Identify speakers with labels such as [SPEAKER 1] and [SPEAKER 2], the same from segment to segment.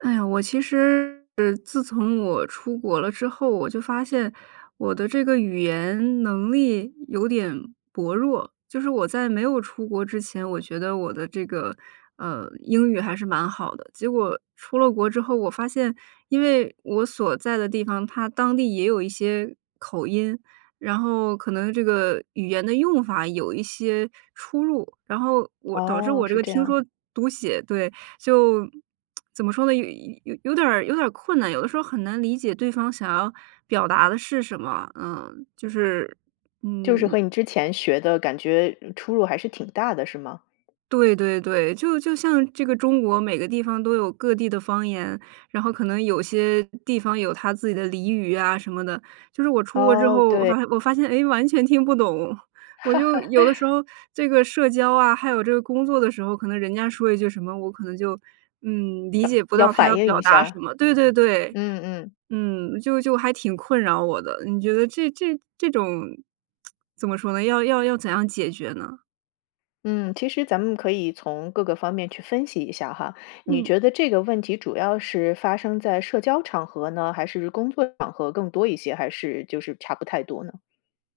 [SPEAKER 1] 哎呀，我其实自从我出国了之后，我就发现我的这个语言能力有点薄弱。就是我在没有出国之前，我觉得我的这个，呃，英语还是蛮好的。结果出了国之后，我发现因为我所在的地方，它当地也有一些口音，然后可能这个语言的用法有一些出入。然后我导致
[SPEAKER 2] 哦，
[SPEAKER 1] 我这
[SPEAKER 2] 是
[SPEAKER 1] 个
[SPEAKER 2] 这
[SPEAKER 1] 听
[SPEAKER 2] 样。
[SPEAKER 1] 说读写对，就，怎么说呢？有有有点儿有点儿困难，有的时候很难理解对方想要表达的是什么，嗯，就是，
[SPEAKER 2] 就是
[SPEAKER 1] 嗯
[SPEAKER 2] 和你之前学的感觉出入还是挺大的，是吗？
[SPEAKER 1] 对对对，就就像这个中国每个地方都有各地的方言，然后可能有些地方有它自己的俚语呀什么的。就是我出国之
[SPEAKER 2] 哦，
[SPEAKER 1] 后，我
[SPEAKER 2] 对。
[SPEAKER 1] 发现我发现哎，完全听不懂。我就有的时 候这个社交啊，还有这个工作的时候，可能人家说一句什么，我可能就，嗯，理
[SPEAKER 2] 要
[SPEAKER 1] 解不
[SPEAKER 2] 要
[SPEAKER 1] 到他要
[SPEAKER 2] 反应
[SPEAKER 1] 表
[SPEAKER 2] 一
[SPEAKER 1] 达什
[SPEAKER 2] 下？
[SPEAKER 1] 么对对对，
[SPEAKER 2] 嗯嗯。
[SPEAKER 1] 嗯，就就还挺困扰我的。你觉得这这这种 怎么说呢，要要要怎样解决呢？
[SPEAKER 2] 嗯，其实咱们可以从各个方面去分析一下哈，你
[SPEAKER 1] 嗯。
[SPEAKER 2] 觉得这个问题主要是发生在社交场合呢，还是工作场合更多一些，还是就是差不太多呢？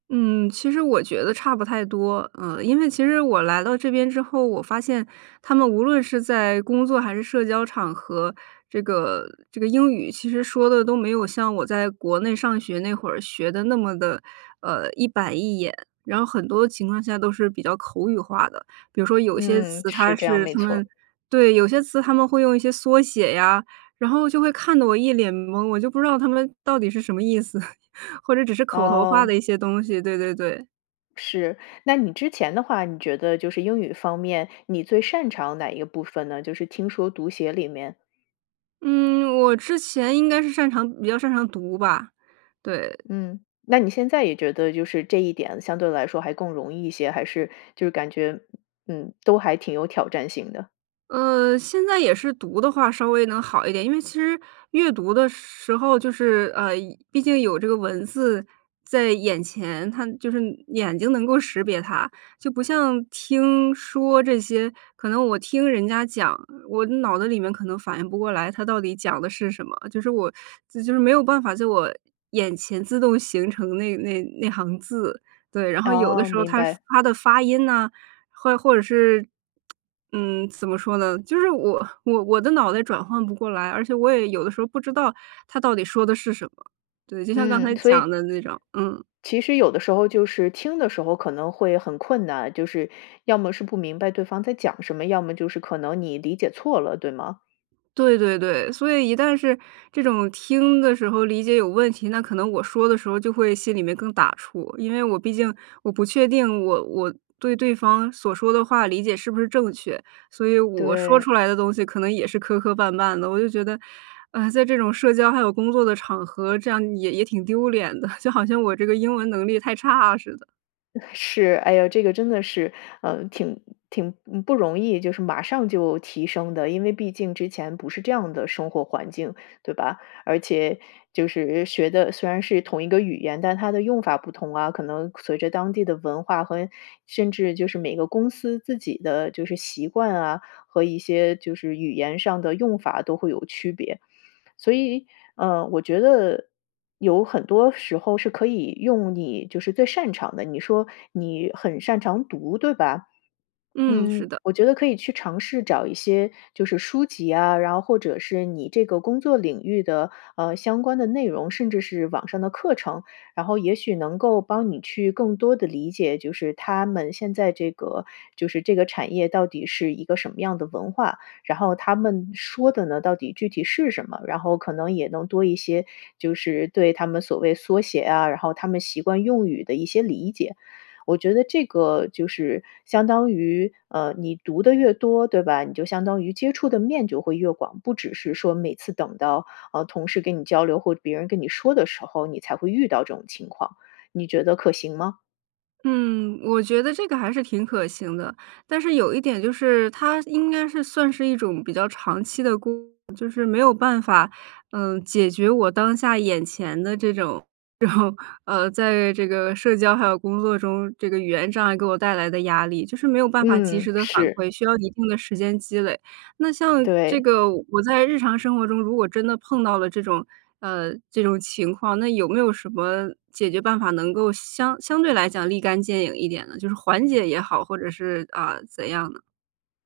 [SPEAKER 1] 嗯，其实我觉得差不太多，嗯。因为其实我来到这边之后，我发现他们无论是在工作还是社交场合，这个这个英语其实说得都没有像我在国内上学那会儿学得那么的，呃，一板一眼。然后很多情况下都是比较口语化的，比如说有些
[SPEAKER 2] 嗯，
[SPEAKER 1] 词
[SPEAKER 2] 是
[SPEAKER 1] 它
[SPEAKER 2] 这样，
[SPEAKER 1] 是
[SPEAKER 2] 没
[SPEAKER 1] 他
[SPEAKER 2] 错。
[SPEAKER 1] 们对，有些词他们会用一些缩写呀，然后就会看得我一脸蒙，我就不知道他们到底是什么意思，或者只是口头化
[SPEAKER 2] 哦。
[SPEAKER 1] 的一些东西，对对对。
[SPEAKER 2] 是，那你之前的话，你觉得就是英语方面你最擅长哪一个部分呢？就是听说读写里面。
[SPEAKER 1] 嗯，我之前应该是擅长比较擅长读吧。对。
[SPEAKER 2] 嗯，那你现在也觉得就是这一点相对来说还更容易一些，还是就是感觉，嗯，都还挺有挑战性的。
[SPEAKER 1] 嗯，现在也是读的话稍微能好一点，因为其实阅读的时候就是呃，毕竟有这个文字在眼前，它就是眼睛能够识别它。就不像听、说这些，可能我听人家讲，我脑子里面可能反应不过来他到底讲的是什么，就是我就是没有办法就我眼前自动形成那那那行字。对，然后有的
[SPEAKER 2] 哦，
[SPEAKER 1] 时候
[SPEAKER 2] 明
[SPEAKER 1] 他
[SPEAKER 2] 白。
[SPEAKER 1] 发的发音呐，或或者是，嗯，怎么说呢，就是我我我的脑袋转换不过来，而且我也有的时候不知道他到底说的是什么。对，就像刚才
[SPEAKER 2] 嗯，所
[SPEAKER 1] 讲
[SPEAKER 2] 以
[SPEAKER 1] 的那种，嗯。
[SPEAKER 2] 其实有的时候就是听的时候可能会很困难，就是要么是不明白对方在讲什么，要么就是可能你理解错了，对吗？
[SPEAKER 1] 对对对，所以一旦是这种听的时候理解有问题，那可能我说的时候就会心里面更打怵，因为我毕竟我不确定我我对对方所说的话理解是不是正确，所以我说
[SPEAKER 2] 对。
[SPEAKER 1] 出来的东西可能也是磕磕绊绊的。我就觉得，呃，在这种社交还有工作的场合，这样也也挺丢脸的，就好像我这个英文能力太差似的。
[SPEAKER 2] 哎，是。哎呦，这个真的是，嗯，挺挺，嗯，不容易就是马上就提升的，因为毕竟之前不是这样的生活环境，对吧？而且就是学的虽然是同一个语言，但它的用法不同啊，可能随着当地的文化和甚至就是每个公司自己的就是习惯啊，和一些就是语言上的用法都会有区别。所以，嗯，我觉得有很多时候是可以用你就是最擅长的，你说你很擅长读，对吧？
[SPEAKER 1] 嗯，是
[SPEAKER 2] 嗯，
[SPEAKER 1] 的。
[SPEAKER 2] 我觉得可以去尝试找一些就是书籍啊，然后或者是你这个工作领域的，呃，相关的内容，甚至是网上的课程，然后也许能够帮你去更多地理解，就是他们现在这个就是这个产业到底是一个什么样的文化，然后他们说的呢，到底具体是什么。然后可能也能多一些就是对他们所谓缩写啊，然后他们习惯用语的一些理解。我觉得这个就是相当于，呃，你读得越多，对吧？你就相当于接触的面就会越广，不只是说每次等到，呃，同事跟你交流或别人跟你说的时候，你才会遇到这种情况。你觉得可行吗？
[SPEAKER 1] 嗯，我觉得这个还是挺可行的。但是有一点就是，它应该是算是一种比较长期的功夫就是没有办法，呃，解决我当下眼前的这种这种，呃，在这个社交还有工作中，这个语言障碍给我带来的压力，就是没有办法及
[SPEAKER 2] 嗯，
[SPEAKER 1] 时地反
[SPEAKER 2] 是。
[SPEAKER 1] 馈，需要一定的时间积累。那像这
[SPEAKER 2] 对。
[SPEAKER 1] 个我在日常生活中，如果真的碰到了这种，呃，这种情况，那有没有什么解决办法，能够相相对来讲立竿见影一点呢？就是缓解也好，或者是呃，怎样呢？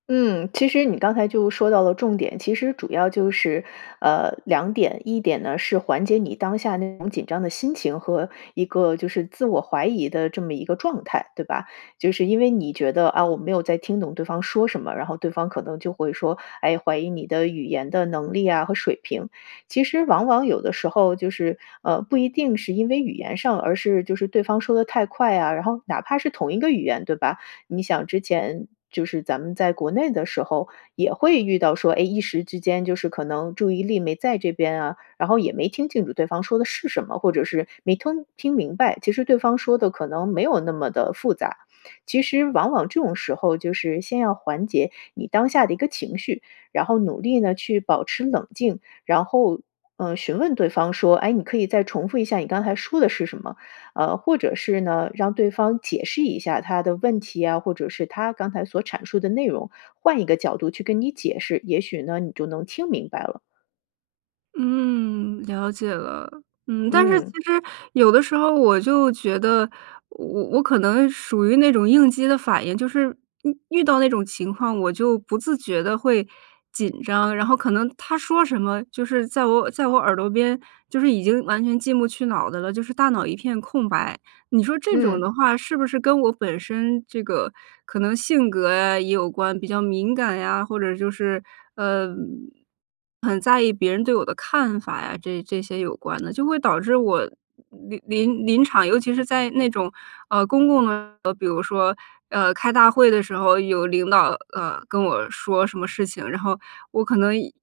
[SPEAKER 2] 嗯，其实你刚才就说到了重点。其实主要就是，呃，2点。一点呢，是缓解你当下那种紧张的心情和一个就是自我怀疑的这么一个状态，对吧？就是因为你觉得，啊，“我没有在听懂对方说什么，”然后对方可能就会说，哎，怀疑你的语言的能力啊和水平。其实往往有的时候，就是，呃，不一定是因为语言上，而是就是对方说得太快呀。然后哪怕是同一个语言，对吧？你想之前就是咱们在国内的时候，也会遇到说，哎，一时之间就是可能注意力没在这边啊，然后也没听清楚对方说的是什么，或者是没吞听明白。其实对方说得可能没有那么地复杂。其实，往往这种时候就是先要缓解你当下的一个情绪，然后努力呢去保持冷静，然后，呃，询问对方说：“哎，你可以再重复一下你刚才说的是什么？”呃，或者是呢，让对方解释一下他的问题呀，或者是他刚才所阐述的内容，换一个角度去跟你解释，也许呢，你就能听明白了。
[SPEAKER 1] 嗯，了解了。嗯，但是其
[SPEAKER 2] 嗯。
[SPEAKER 1] 实有的时候我就觉得，我我我可能属于那种应激的反应，就是遇遇到那种情况，我就不自觉地会紧张，然后可能他说什么，就是在我耳在我耳朵边，就是已经完全进不去脑子了，就是大脑一片空白。你说这种
[SPEAKER 2] 嗯。
[SPEAKER 1] 的话是不是跟我本身这个可能性格啊也有关，比较敏感呀，或者就是，呃，很在意别人对我的看法呀，这这些有关的，就会导致我临临临场尤其是在那种，呃，公共的比如说，呃，开大会的时候有领导，呃，跟我说什么事情，然后我可能一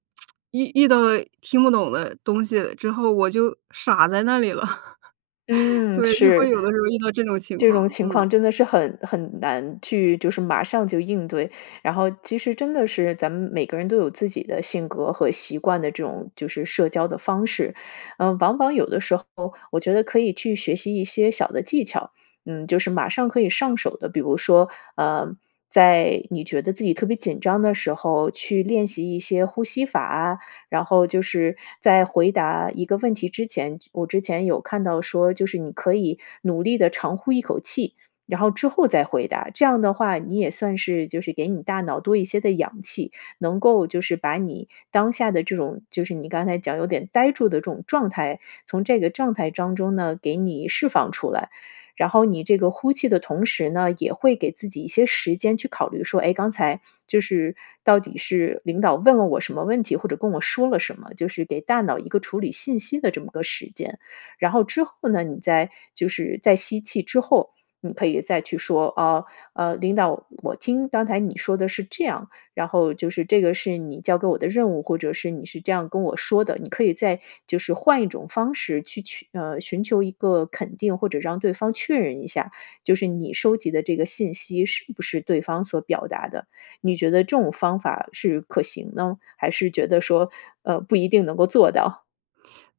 [SPEAKER 1] 遇遇到了听不懂的东西之后，我就傻在那里了。
[SPEAKER 2] 嗯，
[SPEAKER 1] 对，就会
[SPEAKER 2] 是。
[SPEAKER 1] 有的时候遇到这种情
[SPEAKER 2] 这种
[SPEAKER 1] 况，
[SPEAKER 2] 情
[SPEAKER 1] 嗯。
[SPEAKER 2] 况真的是很很难去就是马上就应对，然后其实真的是，咱们每个人都有自己的性格和习惯的这种就是社交的方式。呃，往往有的时候，我觉得可以去学习一些小的技巧，嗯，就是马上可以上手的。比如说，呃，在你觉得自己特别紧张的时候去练习一些呼吸法啊，然后就是在回答一个问题之前，我之前有看到说，就是你可以努力地长呼一口气，然后之后再回答，这样的话你也算是就是给你大脑多一些的氧气，能够就是把你当下的这种就是你刚才讲有点呆住的这种状态，从这个状态当中呢，给你释放出来。然后你这个呼气的同时呢，也会给自己一些时间去考虑说，诶，刚才就是到底是领导问了我什么问题，或者跟我说了什么，就是给大脑一个处理信息的这么个时间。然后之后呢，你在就是在吸气之后，你可以再去说啊，呃，“领导，我听刚才你说的是这样，然后就是这个是你交给我的任务“，或者是”你是这样跟我说的”，你可以再就是换一种方式去取呃，寻求一个肯定，或者让对方确认一下。就是你收集的这个信息是不是对方所表达的，你觉得这种方法是可行呢，还是觉得说，呃，不一定能够做到？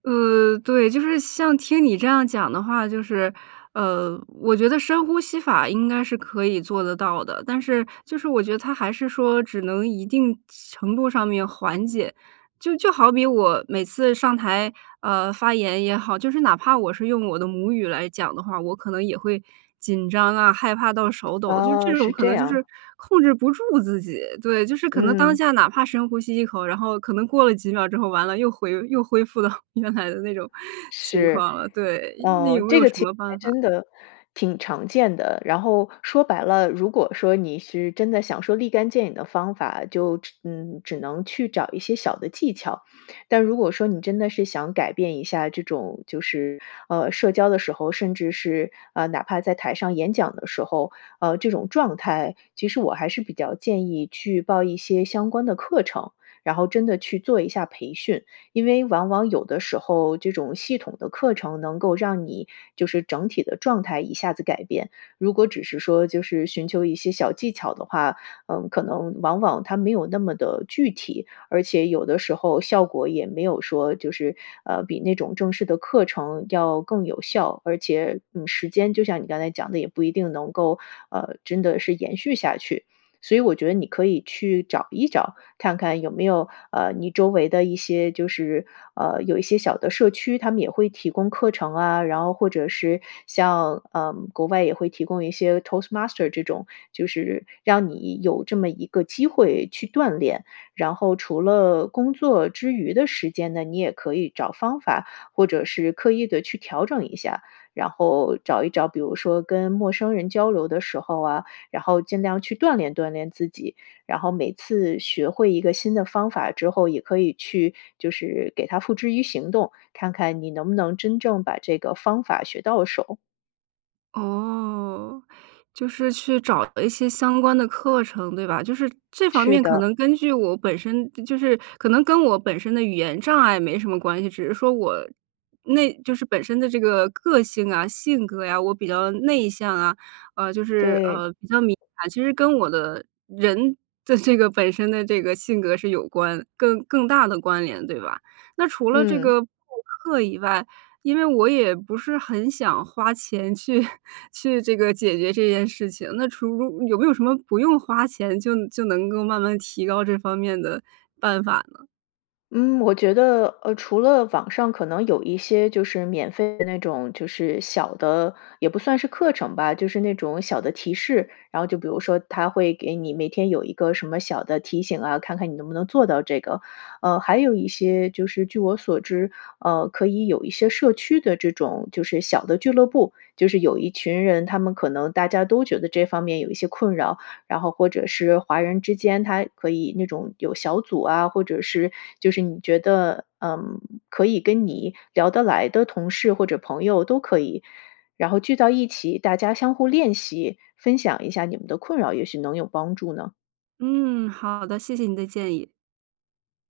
[SPEAKER 1] 呃，对，就是像听你这样讲的话，就是呃，我觉得深呼吸法应该是可以做得到的，但是就是我觉得它还是说只能一定程度上面缓解，就就好比我每次上台，呃，发言也好，就是哪怕我是用我的母语来讲的话，我可能也会紧张啊，害怕到手抖，就这
[SPEAKER 2] 哦，
[SPEAKER 1] 种
[SPEAKER 2] 是
[SPEAKER 1] 可
[SPEAKER 2] 这
[SPEAKER 1] 能就
[SPEAKER 2] 样。
[SPEAKER 1] 是控制不住自己，对，就是可能当
[SPEAKER 2] 嗯。
[SPEAKER 1] 下哪怕深呼吸一口，然后可能过了几秒之后，完了，又回又恢复到原来的那种情
[SPEAKER 2] 是，
[SPEAKER 1] 况了。对，那
[SPEAKER 2] 呃，
[SPEAKER 1] 有没
[SPEAKER 2] 这
[SPEAKER 1] 有
[SPEAKER 2] 个
[SPEAKER 1] 什
[SPEAKER 2] 其实
[SPEAKER 1] 么
[SPEAKER 2] 还
[SPEAKER 1] 办法？
[SPEAKER 2] 真的挺常见的，然后说白了，如果说你是真的想说立竿见影的方法，就只嗯，只能去找一些小的技巧。但如果说你真的是想改变一下这种，就是，呃，社交的时候，甚至是，呃，哪怕在台上演讲的时候，呃，这种状态，其实我还是比较建议去报一些相关的课程，然后真的去做一下培训，因为往往有的时候，这种系统的课程能够让你就是整体的状态一下子改变。如果只是说就是寻求一些小技巧的话，嗯，可能往往它没有那么的具体，而且有的时候效果也没有说就是，呃，比那种正式的课程要更有效，而且，嗯，时间就像你刚才讲的，也不一定能够呃，真的是延续下去。所以我觉得你可以去找一找，看看有没有，呃，你周围的一些就是呃，有一些小的社区，他们也会提供课程啊，然后或者是像，呃，国外也会提供一些 toast master 这种，就是让你有这么一个机会去锻炼。然后除了工作之余的时间呢，你也可以找方法，或者是刻意地去调整一下。然后找一找比如说跟陌生人交流的时候啊，然后尽量去锻炼锻炼自己。然后每次学会一个新的方法之后，也可以去就是给它付之于行动，看看你能不能真正把这个方法学到手。
[SPEAKER 1] 哦。就是去找了一些相关的课程，对吧？就是这方
[SPEAKER 2] 是
[SPEAKER 1] 面可
[SPEAKER 2] 的。
[SPEAKER 1] 能根据我本身就是可能跟我本身的语言障碍没什么关系，只是说我那就是本身的这个个性啊，性格啊，我比较内向啊，呃，就是，
[SPEAKER 2] 对。
[SPEAKER 1] 呃，比较敏感。其实跟我的人的这个本身的这个性格是有关更更大的关联，对吧？那除了这
[SPEAKER 2] 嗯。
[SPEAKER 1] 个上课以外因为我也不是很想花钱去去这个解决这件事情，那除有没有什么不用花钱就就能够慢慢提高这方面的办法呢？
[SPEAKER 2] 嗯，我觉得，呃，除了网上可能有一些就是免费的那种，就是小的，也不算是课程吧，就是那种小的提示，然后就比如说它会给你每天有一个什么小的提醒啊，看看你能不能做到这个。呃，还有一些就是据我所知，呃，可以有一些社区的这种就是小的俱乐部，就是有一群人，他们可能大家都觉得这方面有一些困扰，然后或者是华人之间他可以那种有小组啊，或者是就是你觉得，呃，可以跟你聊得来的同事或者朋友都可以。然后聚到一起大家相互练习，分享一下你们的困扰也许能有帮助呢？
[SPEAKER 1] 嗯，好的，谢谢你的建议。